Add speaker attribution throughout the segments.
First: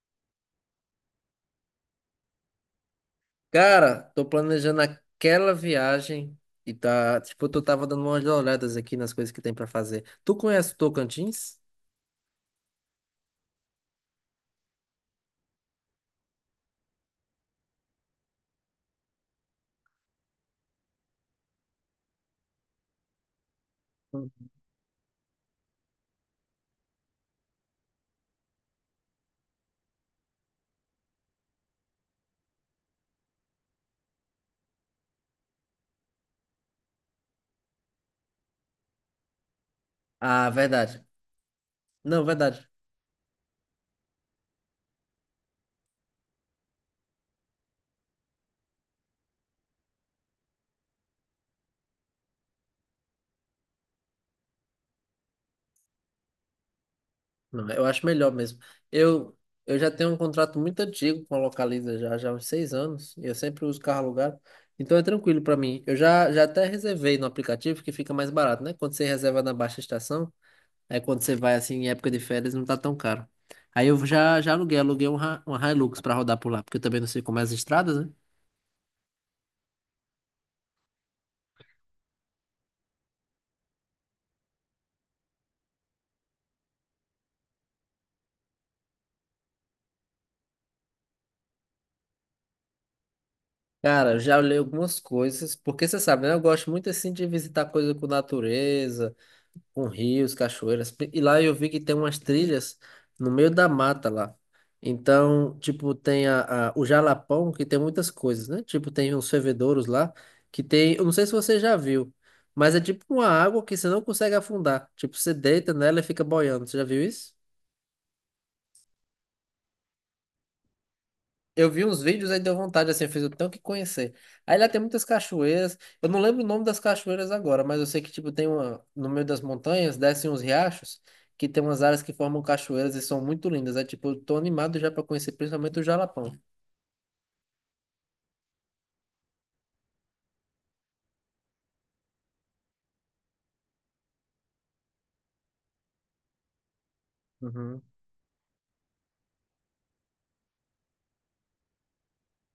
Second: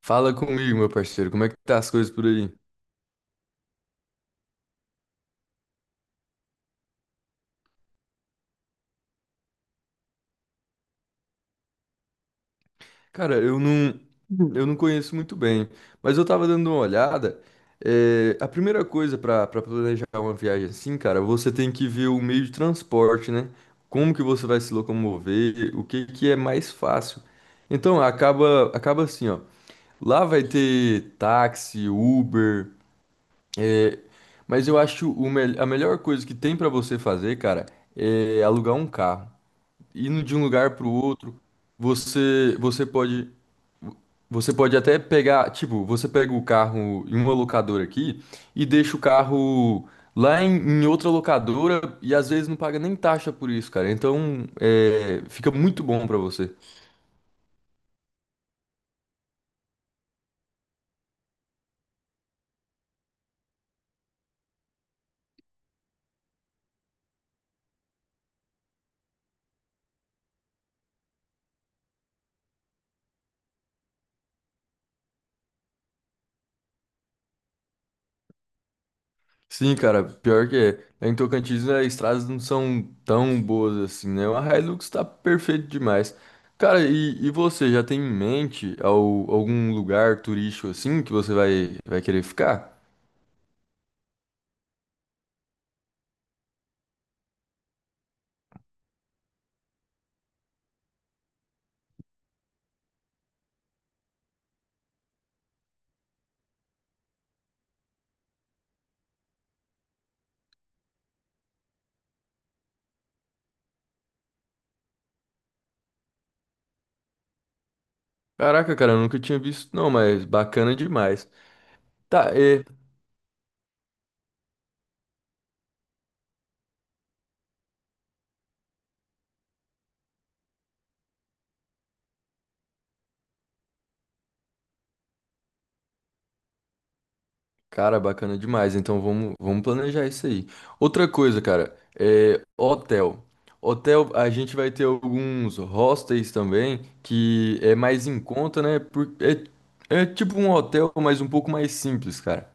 Speaker 1: Fala comigo, meu parceiro, como é que tá as coisas por aí?
Speaker 2: Cara, tô planejando aquela viagem e tá, tipo, eu tava dando umas olhadas aqui nas coisas que tem pra fazer. Tu conhece o Tocantins?
Speaker 1: Cara, eu não conheço muito bem, mas eu tava dando uma olhada. A primeira coisa pra planejar uma viagem assim, cara, você tem que ver o meio de transporte, né? Como que
Speaker 2: Hum.
Speaker 1: você vai se locomover, o que que é mais fácil. Então, acaba assim, ó. Lá vai ter táxi, Uber, é, mas eu acho a melhor coisa que tem pra você fazer, cara, é alugar um carro. Indo de um
Speaker 2: Ah,
Speaker 1: lugar para o
Speaker 2: verdade.
Speaker 1: outro,
Speaker 2: Não,
Speaker 1: você
Speaker 2: verdade.
Speaker 1: você pode você pode até pegar, tipo, você pega o carro em uma locadora aqui e deixa o carro lá em outra locadora e às vezes não paga nem taxa por isso, cara. Então, fica muito bom para você.
Speaker 2: Não, eu acho melhor mesmo. Eu, eu já tenho um contrato muito antigo com a Localiza, já há uns 6 anos, e eu sempre uso carro alugado. Então é tranquilo pra mim. Eu já até reservei no aplicativo que fica mais barato, né? Quando você reserva na baixa estação. Aí quando você vai assim em época de férias não tá tão caro. Aí eu já aluguei uma Hilux pra rodar por lá, porque eu também não sei como é as estradas, né?
Speaker 1: Sim, cara, pior que é. Lá em Tocantins, né, as estradas não são tão boas assim, né? A Hilux tá perfeito demais. Cara, e você já tem em mente algum lugar turístico assim que você vai querer ficar?
Speaker 2: Cara, eu já olhei algumas coisas, porque você sabe, né? Eu gosto muito assim de visitar coisa com natureza, com rios, cachoeiras. E lá eu vi que tem umas trilhas no meio da mata lá. Então, tipo, tem o Jalapão, que tem muitas coisas, né? Tipo, tem uns fervedouros lá, que tem, eu não sei se você já viu, mas é tipo uma água que você não consegue afundar. Tipo, você deita nela e fica boiando. Você já viu isso?
Speaker 1: Caraca, cara, eu nunca tinha visto, não, mas bacana demais.
Speaker 2: Eu vi uns vídeos
Speaker 1: Tá,
Speaker 2: aí deu
Speaker 1: é.
Speaker 2: vontade, assim, eu fiz o tanto que conhecer. Aí lá tem muitas cachoeiras. Eu não lembro o nome das cachoeiras agora, mas eu sei que, tipo, tem uma. No meio das montanhas, descem uns riachos, que tem umas áreas que formam cachoeiras e são muito lindas. É tipo, eu tô animado já pra conhecer, principalmente o Jalapão.
Speaker 1: Cara, bacana demais. Então vamos planejar isso aí. Outra coisa, cara, é hotel. Hotel, a gente vai ter alguns hostels também, que é
Speaker 2: Uhum,
Speaker 1: mais em conta, né? É tipo um hotel, mas um pouco mais simples, cara.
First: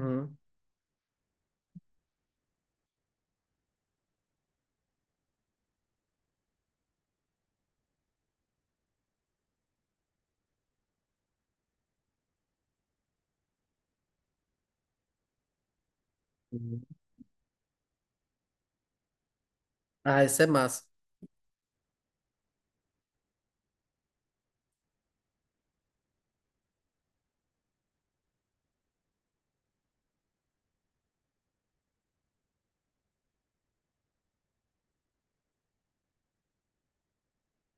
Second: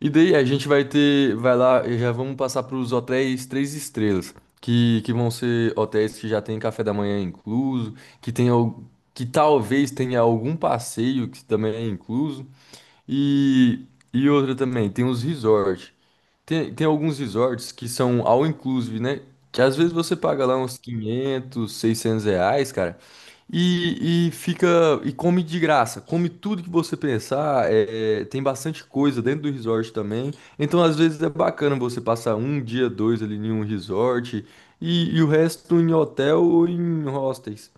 Speaker 1: E daí a gente vai ter, vai lá, e já vamos passar para os hotéis três estrelas, que vão ser hotéis que já tem café da manhã incluso, que tem, al- que talvez tenha algum passeio que também é incluso. E, e outra também, tem os resorts. Tem,
Speaker 2: uhum.
Speaker 1: tem alguns resorts que são all inclusive, né? Que às vezes você
Speaker 2: Ah, isso
Speaker 1: paga
Speaker 2: é
Speaker 1: lá uns
Speaker 2: massa.
Speaker 1: 500 R$ 600, cara, e fica e come de graça. Come tudo que você pensar. Tem bastante coisa dentro do resort também. Então, às vezes é bacana você passar um dia, dois ali em um resort e o resto em hotel ou em hostels.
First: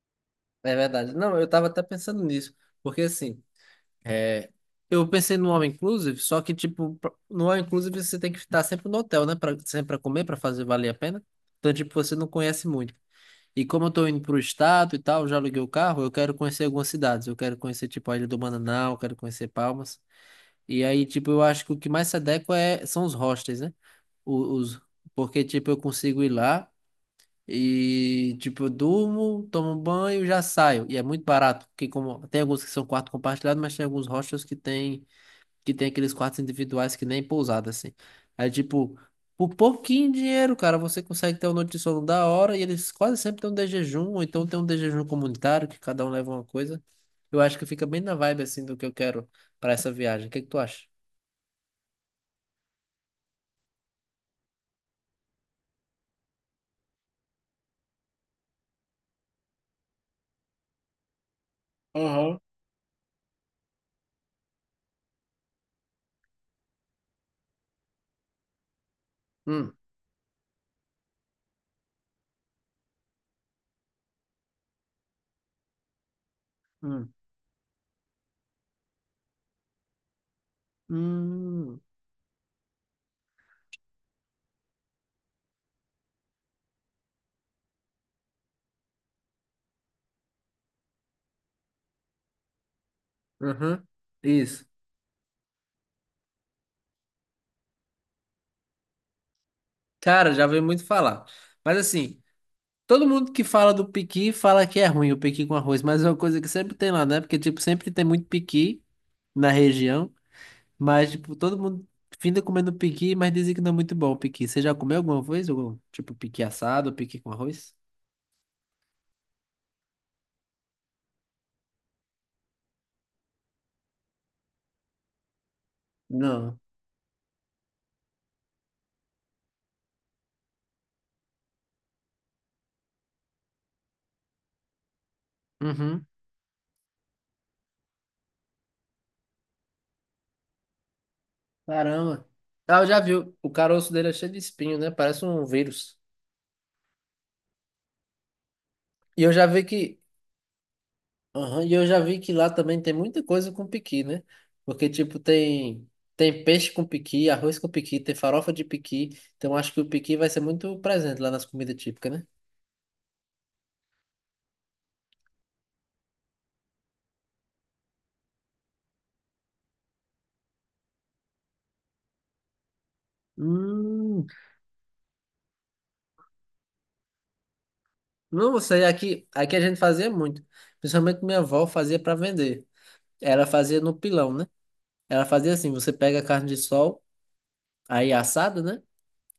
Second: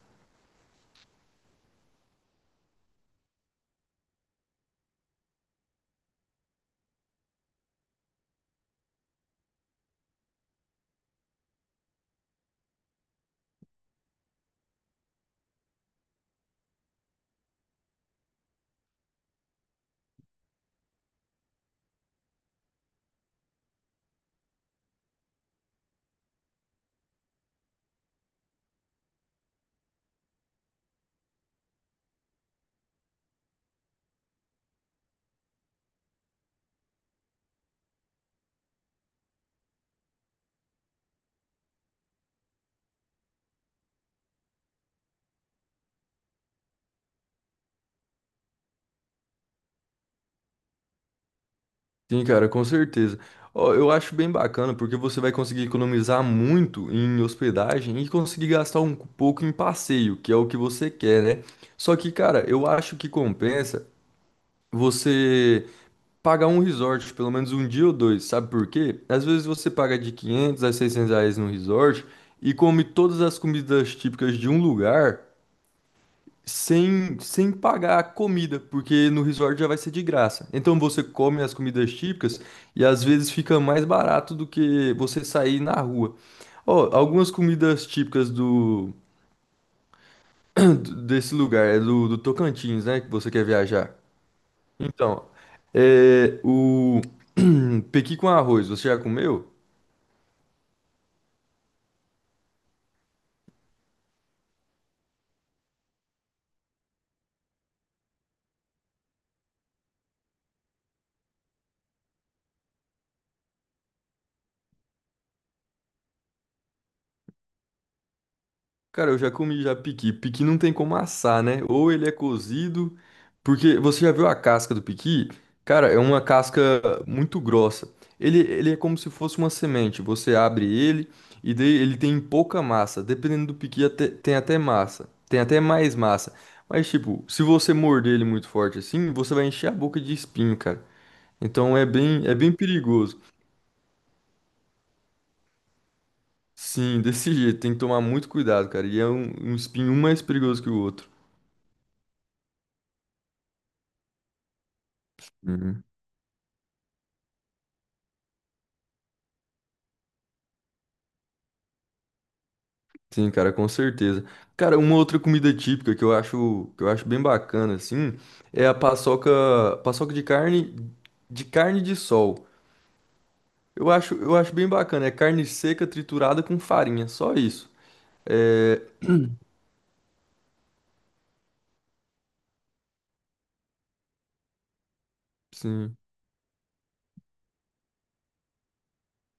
Speaker 2: É verdade. Não, eu tava até pensando nisso. Porque assim. É, eu pensei no all inclusive, só que tipo, pra- no all inclusive você tem que estar sempre no hotel, né? Pra, sempre pra comer, pra fazer valer a pena. Então, tipo, você não conhece muito. E como eu tô indo pro estado e tal, já aluguei o carro, eu quero conhecer algumas cidades. Eu quero conhecer, tipo, a Ilha do Mananal, eu quero conhecer Palmas. E aí, tipo, eu acho que o que mais se adequa é, são os hostels, né? O- Os, porque, tipo, eu consigo ir lá e, tipo, eu durmo, tomo um banho, já saio. E é muito barato, porque como tem alguns que são quarto compartilhado, mas tem alguns hostels que tem aqueles quartos individuais que nem pousada, assim. Aí, tipo, por pouquinho dinheiro, cara, você consegue ter um noite de sono da hora e eles quase sempre têm um de jejum, ou então tem um de jejum comunitário, que cada um leva uma coisa. Eu acho que fica bem na vibe, assim, do que eu quero para essa viagem. O que que tu acha?
Speaker 1: Sim, cara, com certeza. Ó, eu acho bem bacana porque você vai conseguir economizar muito em hospedagem e conseguir gastar um pouco em passeio, que é o que você quer, né? Só que,
Speaker 2: Aham.
Speaker 1: cara, eu acho que compensa você pagar um resort, pelo menos um dia ou dois, sabe por quê? Às vezes você
Speaker 2: Hum,
Speaker 1: paga de R$ 500 a 600 no resort e come todas as comidas típicas de um lugar
Speaker 2: hum,
Speaker 1: sem pagar a comida, porque no resort já vai ser de graça. Então você come as
Speaker 2: hum,
Speaker 1: comidas típicas e às vezes fica mais barato do que você sair na rua. Ó, algumas comidas típicas do desse lugar, é do Tocantins, né, que você quer
Speaker 2: uhum,
Speaker 1: viajar.
Speaker 2: isso.
Speaker 1: Então, é o pequi com arroz, você já comeu?
Speaker 2: Cara, já veio muito falar. Mas assim, todo mundo que fala do piqui fala que é ruim o piqui com arroz, mas é uma coisa que sempre tem lá, né? Porque, tipo, sempre tem muito piqui na região. Mas, tipo, todo mundo finda comendo piqui, mas dizem que não é muito bom o piqui. Você já comeu alguma vez? Algum, tipo, piqui assado, ou piqui com arroz?
Speaker 1: Cara, eu já comi já piqui. Piqui não tem como assar, né? Ou ele é cozido, porque você já viu a casca do piqui? Cara, é uma
Speaker 2: Não.
Speaker 1: casca muito grossa. Ele é como se fosse uma semente. Você abre ele e daí ele tem pouca massa. Dependendo do piqui, tem até massa. Tem até mais
Speaker 2: Uhum.
Speaker 1: massa. Mas, tipo, se você morder ele muito forte assim, você vai encher a boca de espinho, cara. Então é
Speaker 2: Caramba.
Speaker 1: bem, é bem
Speaker 2: Ah, eu já vi.
Speaker 1: perigoso.
Speaker 2: O caroço dele é cheio de espinho, né? Parece um vírus.
Speaker 1: Sim, desse jeito. Tem que tomar muito cuidado, cara. E é
Speaker 2: E eu já
Speaker 1: um
Speaker 2: vi
Speaker 1: espinho
Speaker 2: que.
Speaker 1: um mais perigoso que o outro.
Speaker 2: Aham, e eu já vi que lá também tem muita coisa com piqui, né? Porque, tipo,
Speaker 1: Uhum.
Speaker 2: tem. Tem peixe com piqui, arroz com piqui, tem farofa de piqui. Então, acho que o piqui vai ser muito presente lá nas comidas típicas, né?
Speaker 1: Sim, cara, com certeza. Cara, uma outra comida típica que eu acho bem bacana, assim, é a paçoca, paçoca de carne, de carne de sol. Eu acho,
Speaker 2: Hum.
Speaker 1: eu acho bem bacana. É carne seca triturada com farinha, só isso.
Speaker 2: Não, isso
Speaker 1: É,
Speaker 2: aí aqui, aqui a gente fazia muito. Principalmente minha avó fazia para vender. Ela fazia no pilão, né? Ela fazia assim, você
Speaker 1: sim.
Speaker 2: pega a carne de sol, aí é assada, né?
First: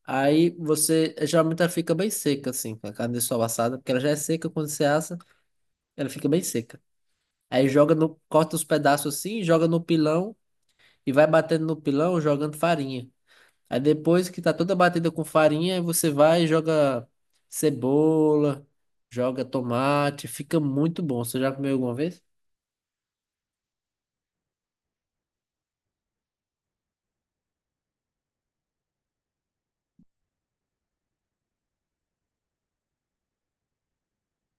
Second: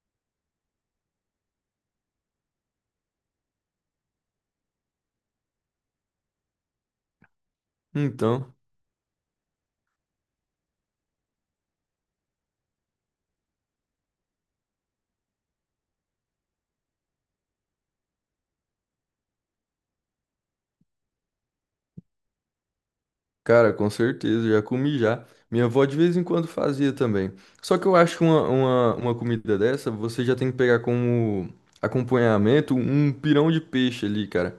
Speaker 2: Aí você, geralmente ela fica bem seca, assim, com a carne de sol assada, porque ela já é seca quando você assa, ela fica bem seca. Aí joga no,
Speaker 1: Então,
Speaker 2: corta os pedaços assim, joga no pilão e vai batendo no pilão, jogando farinha. Aí depois que tá toda batida com farinha, aí você vai e joga cebola, joga tomate, fica muito bom. Você já comeu alguma vez?
Speaker 1: cara, com certeza, já comi já. Minha avó de vez em quando fazia também. Só que eu acho que uma comida dessa, você já tem que pegar como acompanhamento um pirão de peixe ali, cara.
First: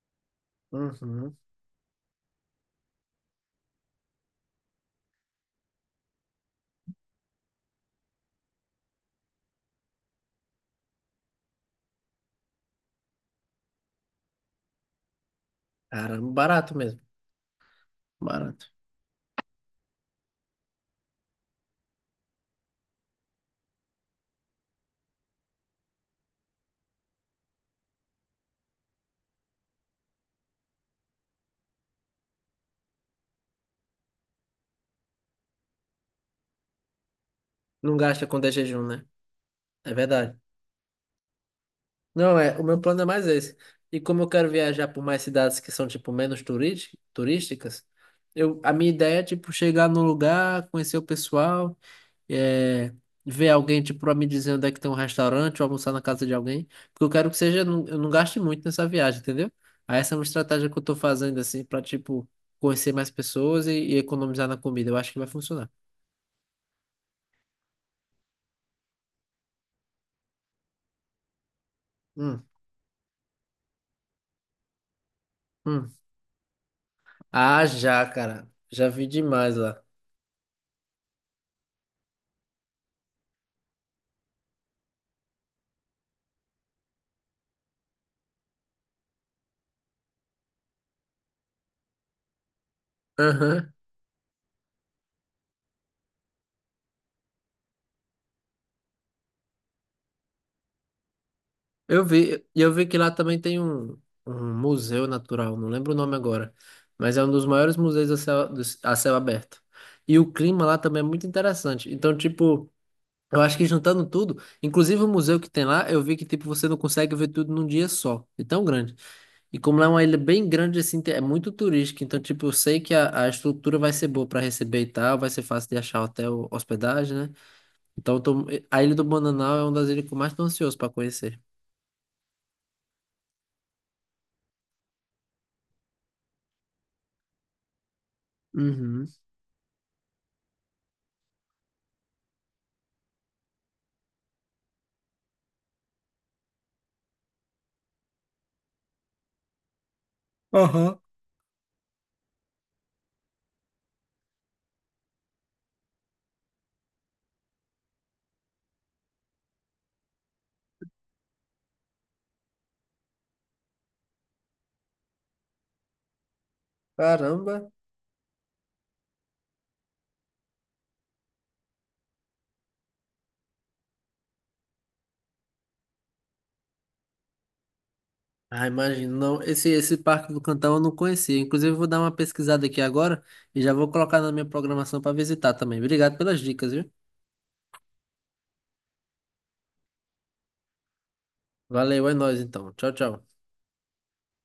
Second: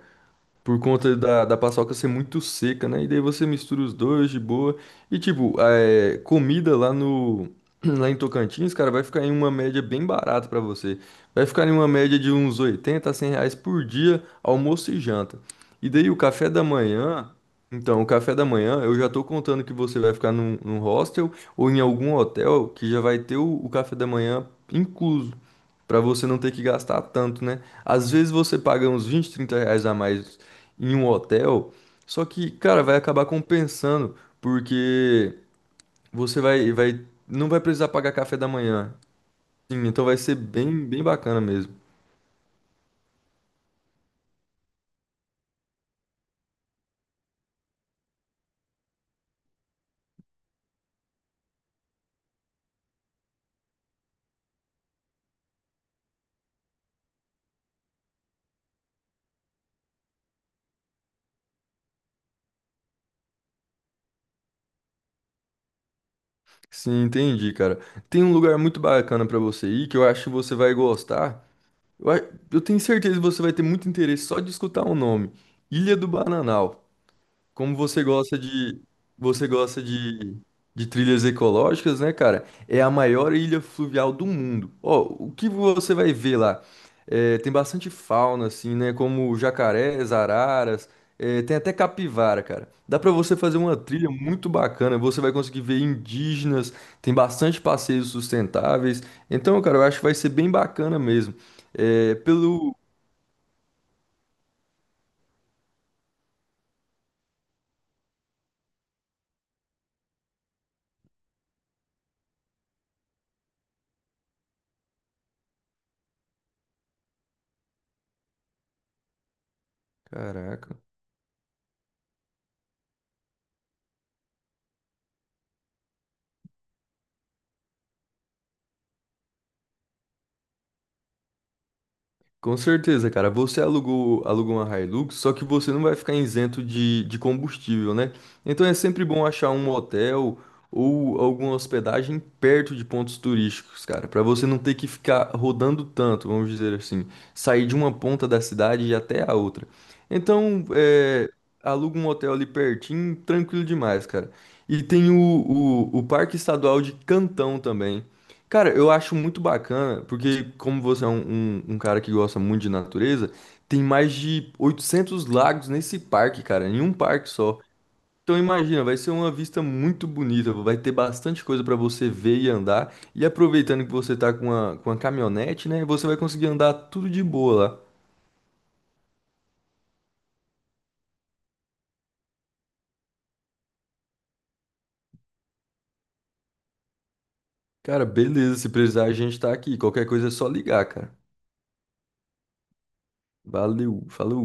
Speaker 1: Por conta
Speaker 2: Uhum.
Speaker 1: da paçoca ser muito seca, né? E daí você mistura os dois de boa. E tipo, comida lá no lá em Tocantins, cara, vai ficar em uma média bem barata pra você. Vai ficar em uma média de uns 80, a R$ 100 por dia, almoço e janta. E daí o
Speaker 2: Caramba,
Speaker 1: café da
Speaker 2: barato mesmo.
Speaker 1: manhã. Então, o café da
Speaker 2: Barato.
Speaker 1: manhã, eu já tô contando que você vai ficar num hostel ou em algum hotel que já vai ter o café da manhã incluso. Pra você não ter que gastar tanto, né? Às vezes você paga uns 20, R$ 30 a mais em um hotel. Só que, cara, vai acabar compensando, porque você não vai precisar
Speaker 2: Não
Speaker 1: pagar
Speaker 2: gasta
Speaker 1: café
Speaker 2: quando
Speaker 1: da
Speaker 2: é jejum,
Speaker 1: manhã.
Speaker 2: né?
Speaker 1: Sim,
Speaker 2: É
Speaker 1: então vai ser
Speaker 2: verdade.
Speaker 1: bem, bem bacana mesmo.
Speaker 2: Não, é, o meu plano é mais esse. E como eu quero viajar por mais cidades que são, tipo, turísticas, eu, a minha ideia é, tipo, chegar num lugar, conhecer o pessoal. É, ver alguém, tipo, pra me dizer onde é que tem um restaurante ou almoçar na casa de alguém, porque eu quero que seja, eu não gaste muito nessa viagem, entendeu? Aí essa é uma estratégia que eu tô fazendo, assim, pra, tipo, conhecer mais pessoas e economizar na comida. Eu acho que vai funcionar.
Speaker 1: Sim, entendi, cara. Tem um lugar muito bacana pra você ir que eu acho que você vai gostar. Eu, a-
Speaker 2: Hum,
Speaker 1: eu tenho certeza que você vai ter muito interesse só de escutar o nome.
Speaker 2: hum.
Speaker 1: Ilha do Bananal.
Speaker 2: Ah,
Speaker 1: Como você
Speaker 2: já,
Speaker 1: gosta
Speaker 2: cara. Já vi
Speaker 1: você
Speaker 2: demais lá.
Speaker 1: gosta de, de trilhas ecológicas, né, cara? É a maior ilha fluvial do mundo. Ó, o que você vai ver lá? É, tem bastante fauna, assim, né? Como jacarés, araras, tem até capivara, cara. Dá pra você fazer
Speaker 2: Aham.
Speaker 1: uma trilha muito bacana. Você vai conseguir ver indígenas, tem bastante passeios sustentáveis. Então, cara, eu acho que vai ser bem bacana mesmo.
Speaker 2: Eu
Speaker 1: É,
Speaker 2: vi, e eu
Speaker 1: pelo.
Speaker 2: vi que lá também tem um museu natural, não lembro o nome agora, mas é um dos maiores museus a céu aberto. E o clima lá também é muito interessante. Então, tipo, eu acho que juntando tudo, inclusive o museu que tem lá, eu vi que tipo você não consegue ver tudo num dia só, é tão grande. E como lá é uma ilha bem
Speaker 1: Caraca.
Speaker 2: grande assim, é muito turística, então tipo eu sei que a estrutura vai ser boa para receber e tal, vai ser fácil de achar hotel, hospedagem, né? Então eu tô- a Ilha do Bananal é uma das ilhas que eu mais tô ansioso para conhecer.
Speaker 1: Com certeza, cara. Você alugou uma Hilux, só que você não vai ficar isento de combustível, né? Então é sempre
Speaker 2: Uhum.
Speaker 1: bom achar um hotel ou alguma hospedagem perto de pontos turísticos, cara, para você não ter que ficar rodando tanto, vamos dizer assim, sair de uma ponta da cidade e ir até a outra. Então,
Speaker 2: Aham.
Speaker 1: aluga um hotel ali pertinho, tranquilo demais, cara. E tem o Parque Estadual de Cantão também. Cara, eu acho muito bacana, porque como você é um cara que gosta muito de natureza, tem mais de 800 lagos nesse parque, cara, em um parque só.
Speaker 2: Caramba.
Speaker 1: Então imagina, vai ser uma vista muito bonita, vai ter bastante coisa pra você ver e andar. E aproveitando que você tá com a caminhonete, né, você vai conseguir andar tudo de boa lá.
Speaker 2: Ah, imagino. Não, esse Parque do Cantão eu não conhecia. Inclusive, eu vou dar uma pesquisada aqui agora e já vou colocar na minha programação para visitar também. Obrigado pelas dicas, viu?
Speaker 1: Cara, beleza, se precisar a gente tá aqui, qualquer coisa é só ligar, cara.
Speaker 2: Valeu, é nóis então. Tchau, tchau.
Speaker 1: Valeu, falou.